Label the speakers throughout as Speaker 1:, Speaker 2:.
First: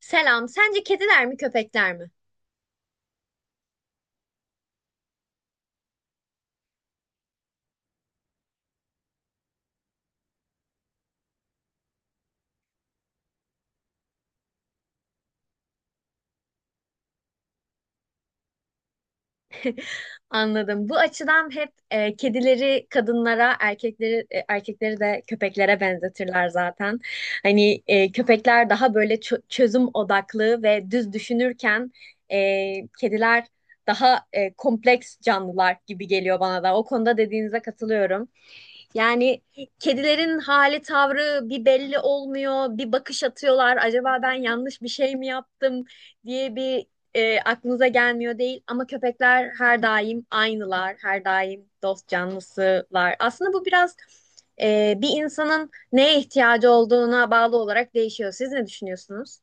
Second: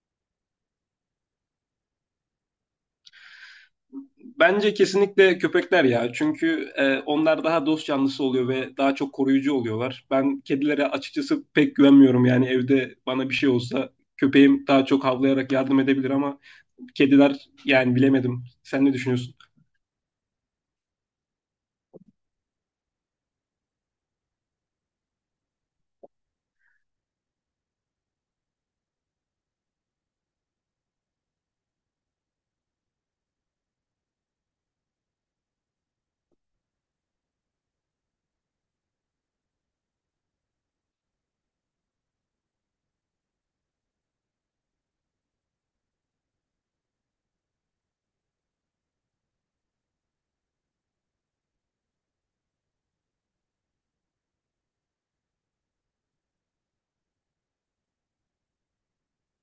Speaker 1: Selam. Sence kediler mi köpekler mi?
Speaker 2: Bence kesinlikle köpekler ya. Çünkü onlar daha dost canlısı oluyor ve daha çok koruyucu oluyorlar. Ben kedilere açıkçası pek güvenmiyorum. Yani evde bana bir şey olsa köpeğim daha çok havlayarak yardım edebilir ama kediler yani bilemedim. Sen ne düşünüyorsun?
Speaker 1: Anladım. Bu açıdan hep kedileri kadınlara, erkekleri erkekleri de köpeklere benzetirler zaten. Hani köpekler daha böyle çözüm odaklı ve düz düşünürken kediler daha kompleks canlılar gibi geliyor bana da. O konuda dediğinize katılıyorum. Yani kedilerin hali tavrı bir belli olmuyor, bir bakış atıyorlar. Acaba ben yanlış bir şey mi yaptım diye bir aklınıza gelmiyor değil. Ama köpekler her daim aynılar, her daim dost canlısılar. Aslında bu biraz bir insanın neye ihtiyacı olduğuna bağlı olarak değişiyor. Siz ne düşünüyorsunuz?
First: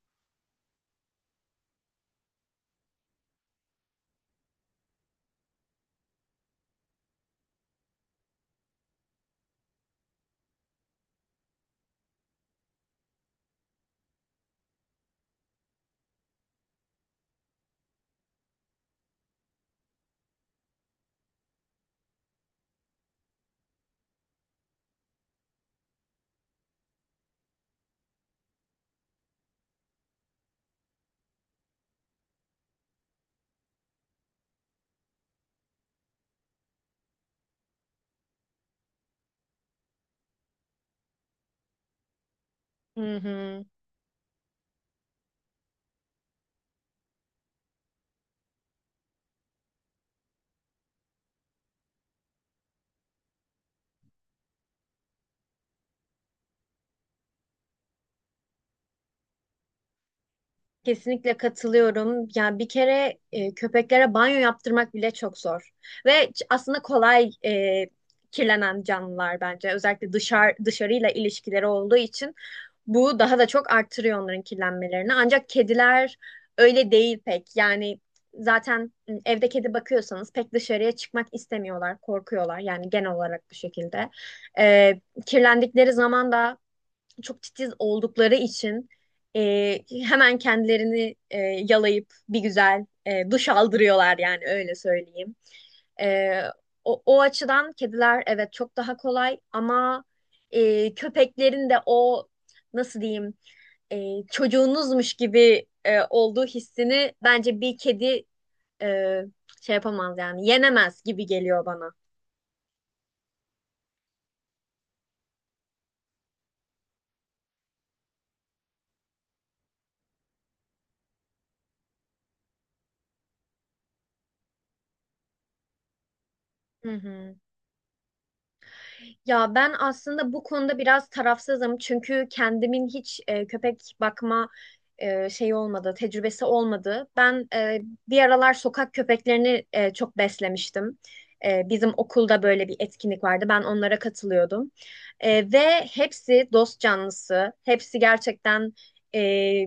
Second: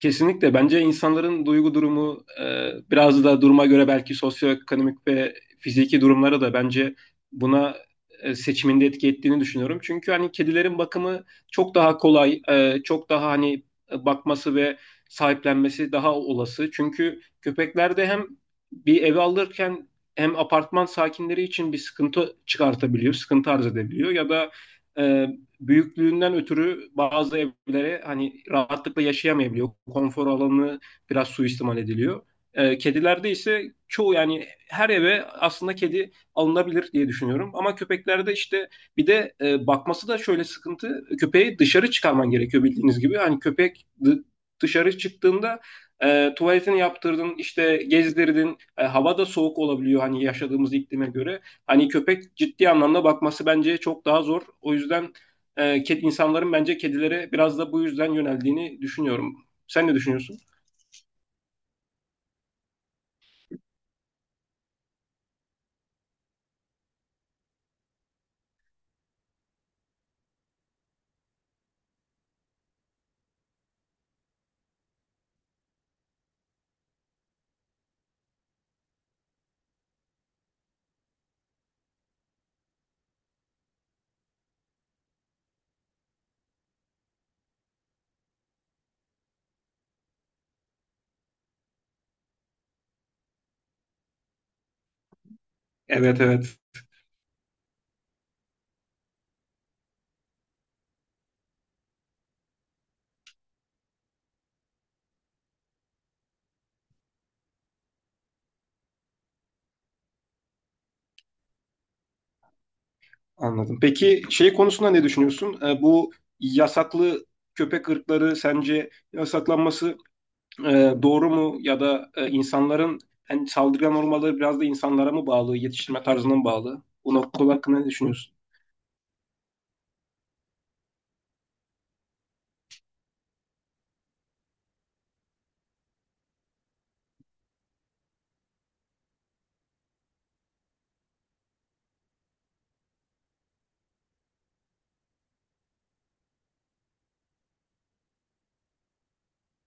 Speaker 2: Kesinlikle. Bence insanların duygu durumu biraz da duruma göre belki sosyoekonomik ve fiziki durumlara da bence buna seçiminde etki ettiğini düşünüyorum. Çünkü hani kedilerin bakımı çok daha kolay, çok daha hani bakması ve sahiplenmesi daha olası. Çünkü köpeklerde hem bir ev alırken hem apartman sakinleri için bir sıkıntı çıkartabiliyor, sıkıntı arz edebiliyor ya da e, büyüklüğünden ötürü bazı evlere hani rahatlıkla yaşayamayabiliyor. Konfor alanı biraz suistimal ediliyor. Kedilerde ise çoğu yani her eve aslında kedi alınabilir diye düşünüyorum. Ama köpeklerde işte bir de bakması da şöyle sıkıntı. Köpeği dışarı çıkarman gerekiyor bildiğiniz
Speaker 1: Hı
Speaker 2: gibi. Hani
Speaker 1: hı.
Speaker 2: dışarı çıktığında tuvaletini yaptırdın, işte gezdirdin. E, hava da soğuk olabiliyor hani yaşadığımız iklime göre. Hani köpek ciddi anlamda bakması bence çok daha zor. O yüzden insanların bence kedilere biraz da bu yüzden yöneldiğini düşünüyorum. Sen ne düşünüyorsun?
Speaker 1: Kesinlikle katılıyorum. Yani bir kere köpeklere banyo yaptırmak bile çok zor. Aslında kolay kirlenen canlılar bence. Özellikle dışarıyla ilişkileri olduğu için bu daha da çok arttırıyor onların kirlenmelerini. Ancak kediler öyle değil pek. Yani zaten evde kedi bakıyorsanız pek dışarıya çıkmak istemiyorlar, korkuyorlar. Yani genel olarak bu şekilde. E, Kirlendikleri zaman da çok titiz oldukları için e, hemen kendilerini yalayıp bir güzel duş aldırıyorlar yani öyle söyleyeyim.
Speaker 2: Evet
Speaker 1: E,
Speaker 2: evet,
Speaker 1: o açıdan kediler evet çok daha kolay ama köpeklerin de o nasıl diyeyim çocuğunuzmuş gibi olduğu hissini bence bir kedi e, şey yapamaz yani yenemez gibi geliyor bana.
Speaker 2: anladım. Peki şey konusunda ne düşünüyorsun? Bu yasaklı köpek ırkları sence yasaklanması e, doğru mu? Ya da insanların yani saldırgan olmaları biraz da insanlara mı bağlı, yetiştirme tarzına mı bağlı?
Speaker 1: Hı
Speaker 2: Bu
Speaker 1: hı.
Speaker 2: nokta hakkında ne düşünüyorsun?
Speaker 1: Ya ben aslında bu konuda biraz tarafsızım çünkü kendimin hiç köpek bakma şeyi olmadı, tecrübesi olmadı. Ben bir aralar sokak köpeklerini çok beslemiştim. Bizim okulda böyle bir etkinlik vardı. Ben onlara katılıyordum. Ve hepsi dost canlısı, hepsi gerçekten e,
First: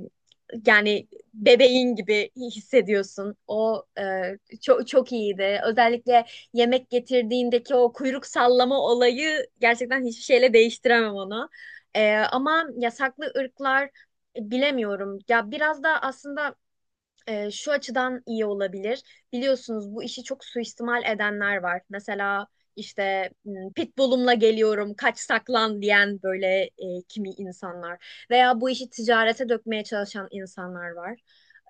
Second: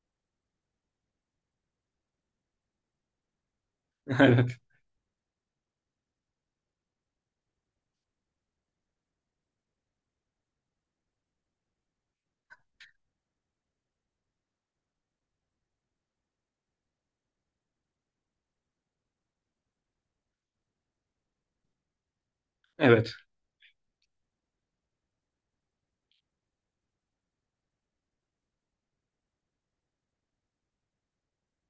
Speaker 1: yani bebeğin gibi hissediyorsun. O
Speaker 2: Evet,
Speaker 1: çok çok iyiydi. Özellikle yemek getirdiğindeki o kuyruk sallama olayı gerçekten hiçbir şeyle değiştiremem onu. Ama yasaklı ırklar bilemiyorum. Ya biraz da aslında şu açıdan iyi olabilir. Biliyorsunuz bu işi çok suistimal edenler var. Mesela
Speaker 2: evet.
Speaker 1: işte pitbullumla geliyorum, kaç saklan diyen böyle kimi insanlar veya bu işi ticarete dökmeye çalışan insanlar var.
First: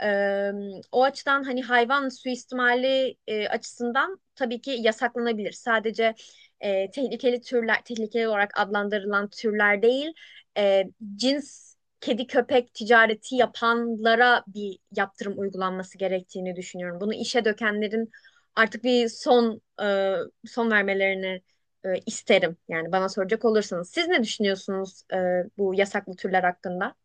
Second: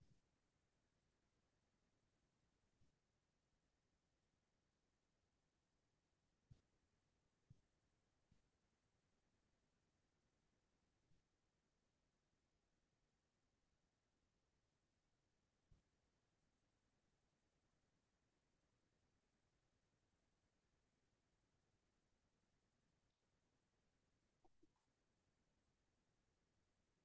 Speaker 1: Eee, O açıdan hani hayvan suistimali açısından tabii ki yasaklanabilir. Sadece tehlikeli türler, tehlikeli olarak adlandırılan türler değil, e, cins kedi köpek ticareti yapanlara bir yaptırım uygulanması gerektiğini düşünüyorum. Bunu işe dökenlerin artık bir son vermelerini isterim. Yani bana soracak olursanız siz ne düşünüyorsunuz bu yasaklı türler hakkında?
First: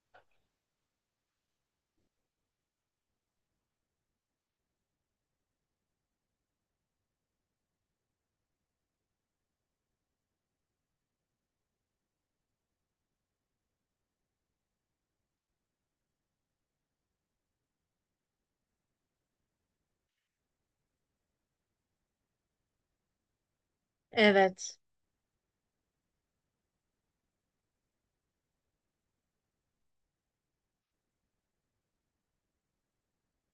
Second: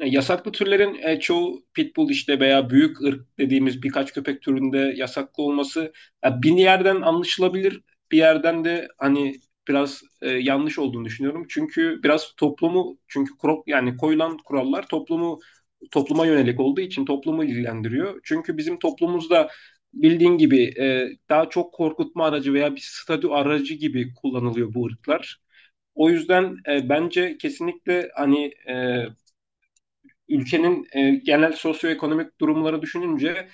Speaker 2: Yasaklı türlerin çoğu pitbull işte veya büyük ırk dediğimiz birkaç köpek türünde yasaklı olması ya, bir yerden anlaşılabilir, bir yerden de hani biraz yanlış olduğunu düşünüyorum. Çünkü biraz toplumu çünkü yani koyulan kurallar topluma yönelik olduğu için toplumu ilgilendiriyor. Çünkü bizim toplumumuzda bildiğin gibi daha çok korkutma aracı veya bir statü aracı gibi kullanılıyor
Speaker 1: Evet.
Speaker 2: bu ırklar. O yüzden bence kesinlikle ülkenin genel sosyoekonomik durumları düşününce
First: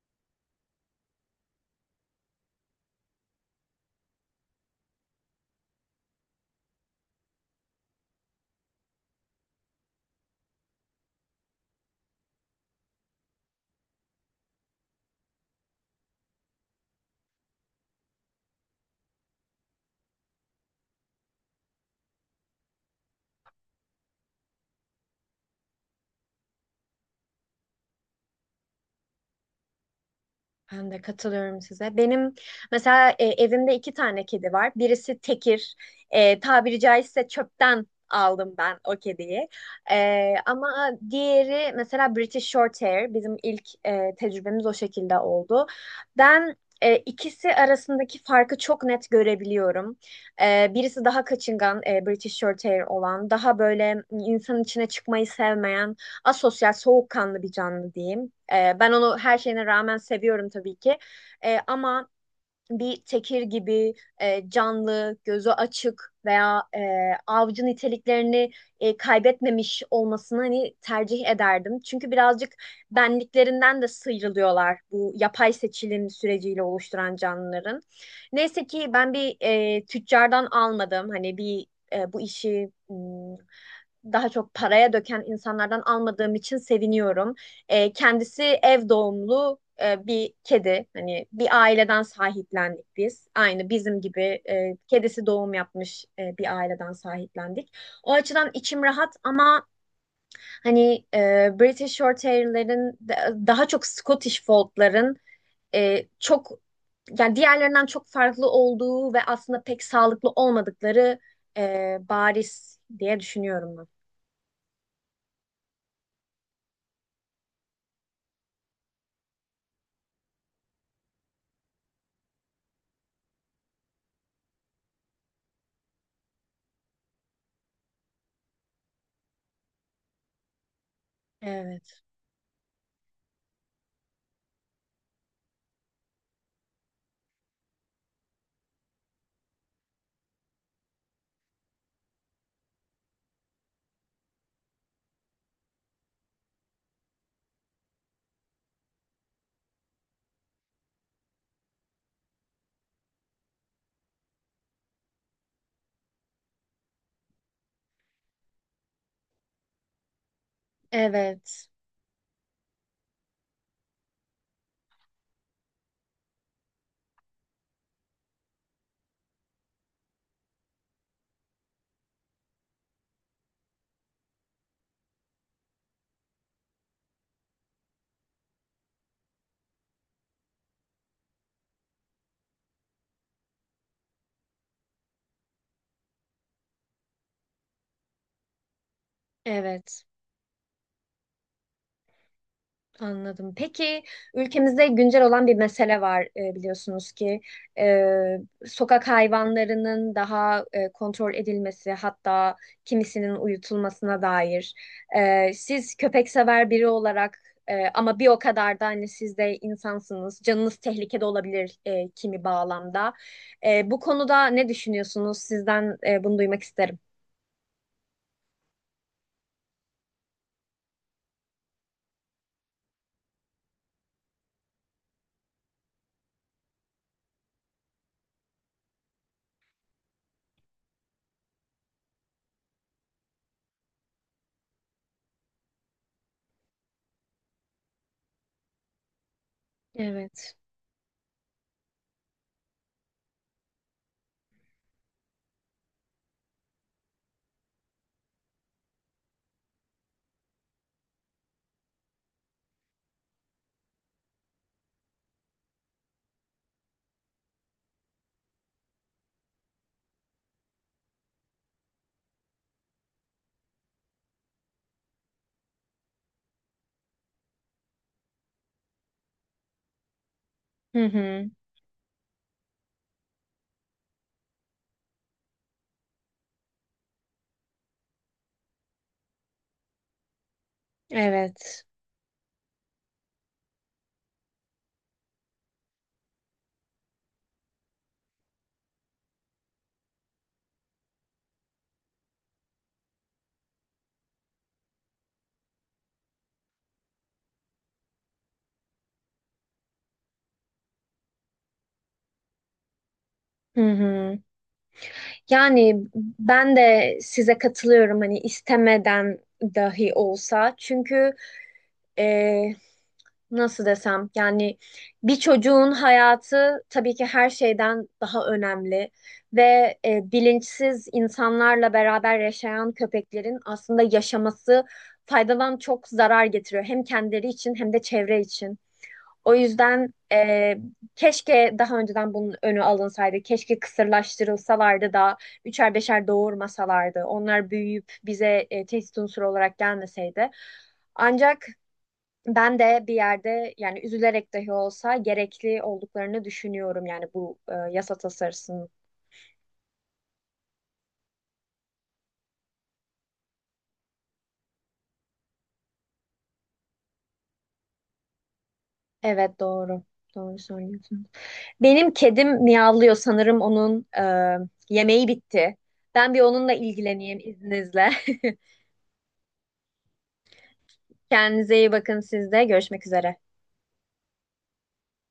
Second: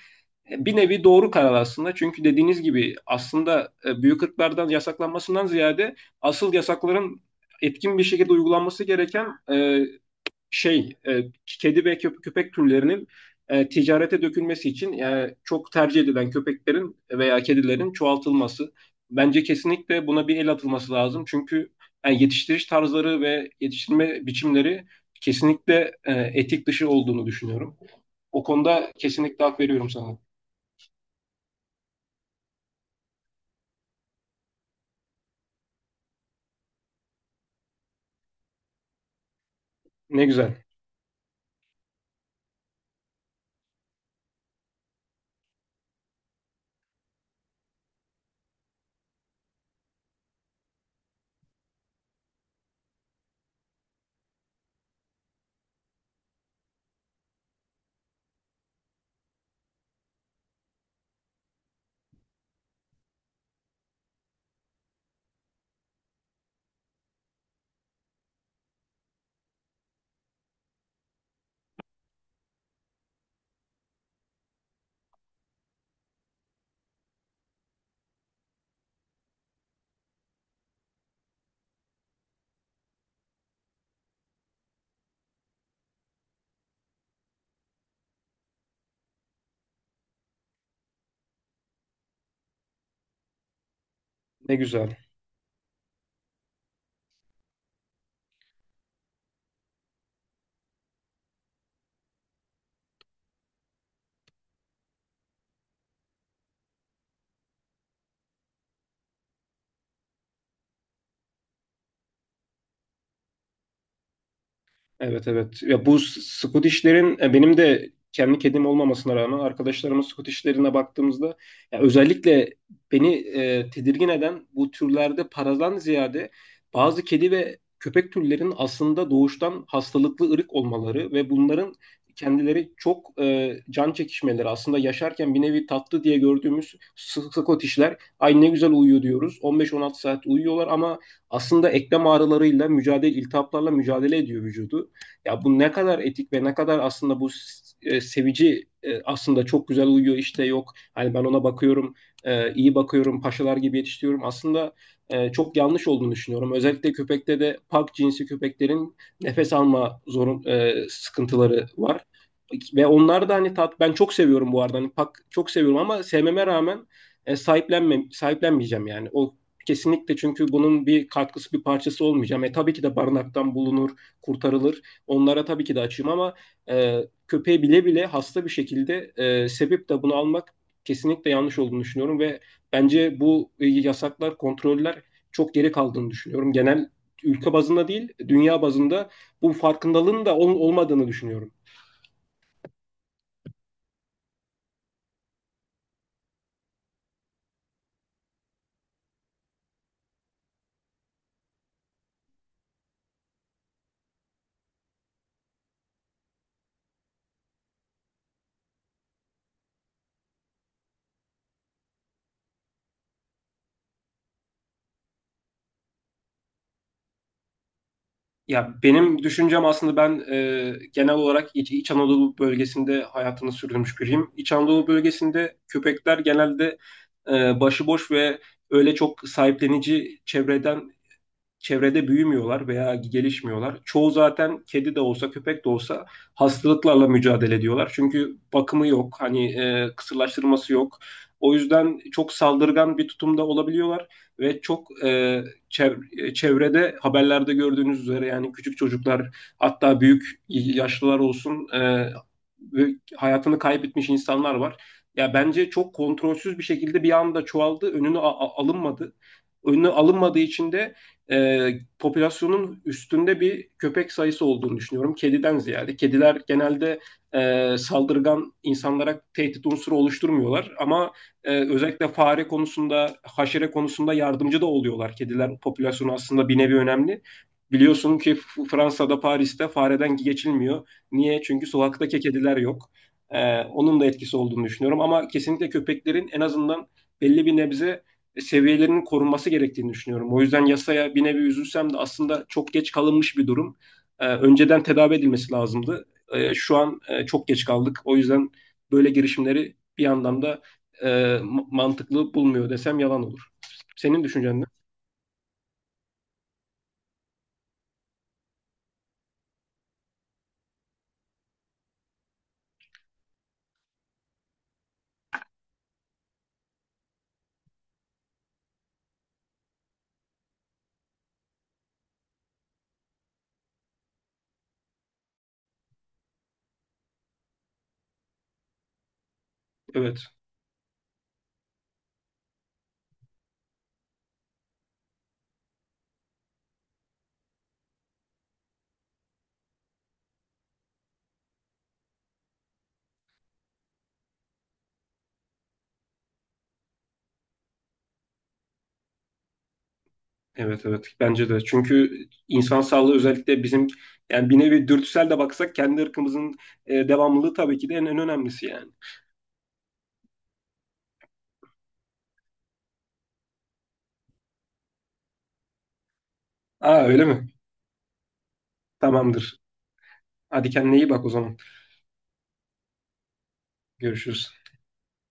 Speaker 2: bir nevi doğru karar aslında. Çünkü dediğiniz gibi aslında büyük ırklardan yasaklanmasından ziyade asıl yasakların etkin bir şekilde uygulanması gereken e, kedi ve köpek türlerinin ticarete dökülmesi için yani çok tercih edilen köpeklerin veya kedilerin çoğaltılması. Bence kesinlikle buna bir el atılması lazım. Çünkü yani yetiştiriş tarzları ve yetiştirme biçimleri kesinlikle etik dışı olduğunu düşünüyorum. O konuda kesinlikle hak veriyorum sana.
Speaker 1: Ben de katılıyorum size. Benim mesela evimde iki tane kedi var. Birisi tekir. Tabiri caizse çöpten aldım ben o kediyi.
Speaker 2: Ne güzel,
Speaker 1: Ama diğeri mesela British Shorthair. Bizim ilk tecrübemiz o şekilde oldu. Ben ikisi arasındaki farkı çok net görebiliyorum. Birisi daha kaçıngan, British Shorthair olan, daha böyle insanın içine çıkmayı sevmeyen asosyal, soğukkanlı bir canlı diyeyim. Ben onu her şeyine rağmen seviyorum tabii ki. Ama bir tekir gibi canlı, gözü açık veya avcı niteliklerini kaybetmemiş olmasını hani tercih ederdim. Çünkü birazcık benliklerinden de sıyrılıyorlar bu yapay seçilim süreciyle oluşturan canlıların. Neyse ki ben bir tüccardan almadım. Hani bir bu işi daha çok paraya döken insanlardan almadığım için seviniyorum. Kendisi ev doğumlu bir kedi. Hani bir aileden sahiplendik biz. Aynı bizim gibi
Speaker 2: ne güzel.
Speaker 1: kedisi doğum yapmış bir aileden sahiplendik. O açıdan içim rahat ama hani British Shorthair'lerin daha çok Scottish Fold'ların çok yani diğerlerinden çok farklı olduğu ve aslında pek sağlıklı olmadıkları bariz diye düşünüyorum ben.
Speaker 2: Evet evet. Ya Scottish'lerin benim de kendi kedim olmamasına rağmen arkadaşlarımın Scottish'lerine baktığımızda ya özellikle beni tedirgin eden bu türlerde paradan ziyade bazı kedi ve köpek türlerinin aslında doğuştan hastalıklı ırık olmaları ve bunların
Speaker 1: Evet,
Speaker 2: kendileri çok can çekişmeleri aslında yaşarken bir nevi tatlı diye gördüğümüz Scottish'ler ay ne güzel uyuyor diyoruz. 15-16 saat uyuyorlar ama aslında eklem ağrılarıyla mücadele, iltihaplarla mücadele ediyor vücudu. Ya bu ne kadar etik ve ne kadar aslında bu e, sevici e, aslında çok güzel uyuyor işte yok. Hani ben ona bakıyorum, iyi bakıyorum, paşalar gibi yetiştiriyorum. Aslında çok yanlış olduğunu düşünüyorum. Özellikle köpekte de pak cinsi köpeklerin nefes alma sıkıntıları
Speaker 1: evet,
Speaker 2: var. Ve onlar da hani tat ben çok seviyorum bu arada. Hani pak çok seviyorum ama sevmeme rağmen sahiplenmeyeceğim yani. O kesinlikle çünkü bunun bir katkısı bir parçası olmayacağım. E tabii ki de barınaktan bulunur, kurtarılır. Onlara tabii ki de açığım ama e, köpeği bile bile hasta bir şekilde sebep de bunu almak kesinlikle yanlış olduğunu düşünüyorum ve bence bu yasaklar, kontroller çok geri kaldığını düşünüyorum. Genel ülke bazında değil, dünya bazında bu
Speaker 1: evet.
Speaker 2: farkındalığın da olmadığını düşünüyorum.
Speaker 1: Anladım. Peki ülkemizde güncel olan bir mesele var biliyorsunuz ki E, sokak hayvanlarının daha kontrol edilmesi hatta kimisinin uyutulmasına dair. Siz köpek sever biri olarak ama bir o kadar da hani siz de insansınız. Canınız tehlikede olabilir kimi bağlamda. Bu konuda ne düşünüyorsunuz? Sizden bunu duymak isterim.
Speaker 2: Ya benim düşüncem aslında ben genel olarak İç Anadolu bölgesinde hayatını sürdürmüş biriyim. İç Anadolu bölgesinde köpekler genelde e, başıboş ve öyle çok sahiplenici çevrede büyümüyorlar veya gelişmiyorlar. Çoğu zaten kedi de olsa köpek de olsa hastalıklarla mücadele ediyorlar. Çünkü bakımı yok, hani
Speaker 1: Evet.
Speaker 2: kısırlaştırması yok. O yüzden çok saldırgan bir tutumda olabiliyorlar ve çok çevrede haberlerde gördüğünüz üzere yani küçük çocuklar hatta büyük yaşlılar olsun e, ve hayatını kaybetmiş insanlar var. Ya bence çok kontrolsüz bir şekilde bir anda çoğaldı, önünü alınmadı. Önünü alınmadığı için de e, popülasyonun üstünde bir köpek sayısı olduğunu düşünüyorum. Kediden ziyade. Kediler genelde saldırgan insanlara tehdit unsuru oluşturmuyorlar.
Speaker 1: Hı
Speaker 2: Ama
Speaker 1: hı.
Speaker 2: özellikle fare konusunda, haşere konusunda yardımcı da oluyorlar. Kediler popülasyonu aslında bir nevi önemli. Biliyorsun ki Fransa'da, Paris'te fareden geçilmiyor. Niye? Çünkü
Speaker 1: Evet.
Speaker 2: sokaktaki kediler yok. E, onun da etkisi olduğunu düşünüyorum. Ama kesinlikle köpeklerin en azından belli bir nebze seviyelerinin korunması gerektiğini düşünüyorum. O yüzden yasaya bir nevi üzülsem de aslında çok geç kalınmış bir durum. Önceden tedavi edilmesi lazımdı. Şu an çok geç kaldık. O yüzden böyle girişimleri bir yandan da e, mantıklı bulmuyor desem yalan olur.
Speaker 1: Hı
Speaker 2: Senin
Speaker 1: hı.
Speaker 2: düşüncen ne?
Speaker 1: Yani ben de size katılıyorum hani istemeden dahi olsa. Çünkü e, nasıl desem yani bir çocuğun hayatı tabii ki her şeyden daha önemli ve bilinçsiz insanlarla beraber yaşayan köpeklerin aslında yaşaması faydadan çok zarar getiriyor. Hem kendileri için hem de çevre için. O yüzden
Speaker 2: Evet.
Speaker 1: keşke daha önceden bunun önü alınsaydı. Keşke kısırlaştırılsalardı da üçer beşer doğurmasalardı. Onlar büyüyüp bize tehdit unsuru olarak gelmeseydi. Ancak ben de bir yerde yani üzülerek dahi olsa gerekli olduklarını düşünüyorum yani bu yasa tasarısının.
Speaker 2: Evet evet, bence de çünkü insan sağlığı özellikle bizim yani bir nevi dürtüsel de baksak kendi ırkımızın devamlılığı tabii ki de en önemlisi yani.
Speaker 1: Evet, doğru. Doğru söylüyorsun. Benim kedim miyavlıyor sanırım onun yemeği bitti. Ben bir onunla
Speaker 2: Aa öyle
Speaker 1: ilgileneyim
Speaker 2: mi?
Speaker 1: izninizle.
Speaker 2: Tamamdır. Hadi kendine iyi bak o zaman.
Speaker 1: Kendinize iyi bakın siz de. Görüşmek üzere.
Speaker 2: Görüşürüz.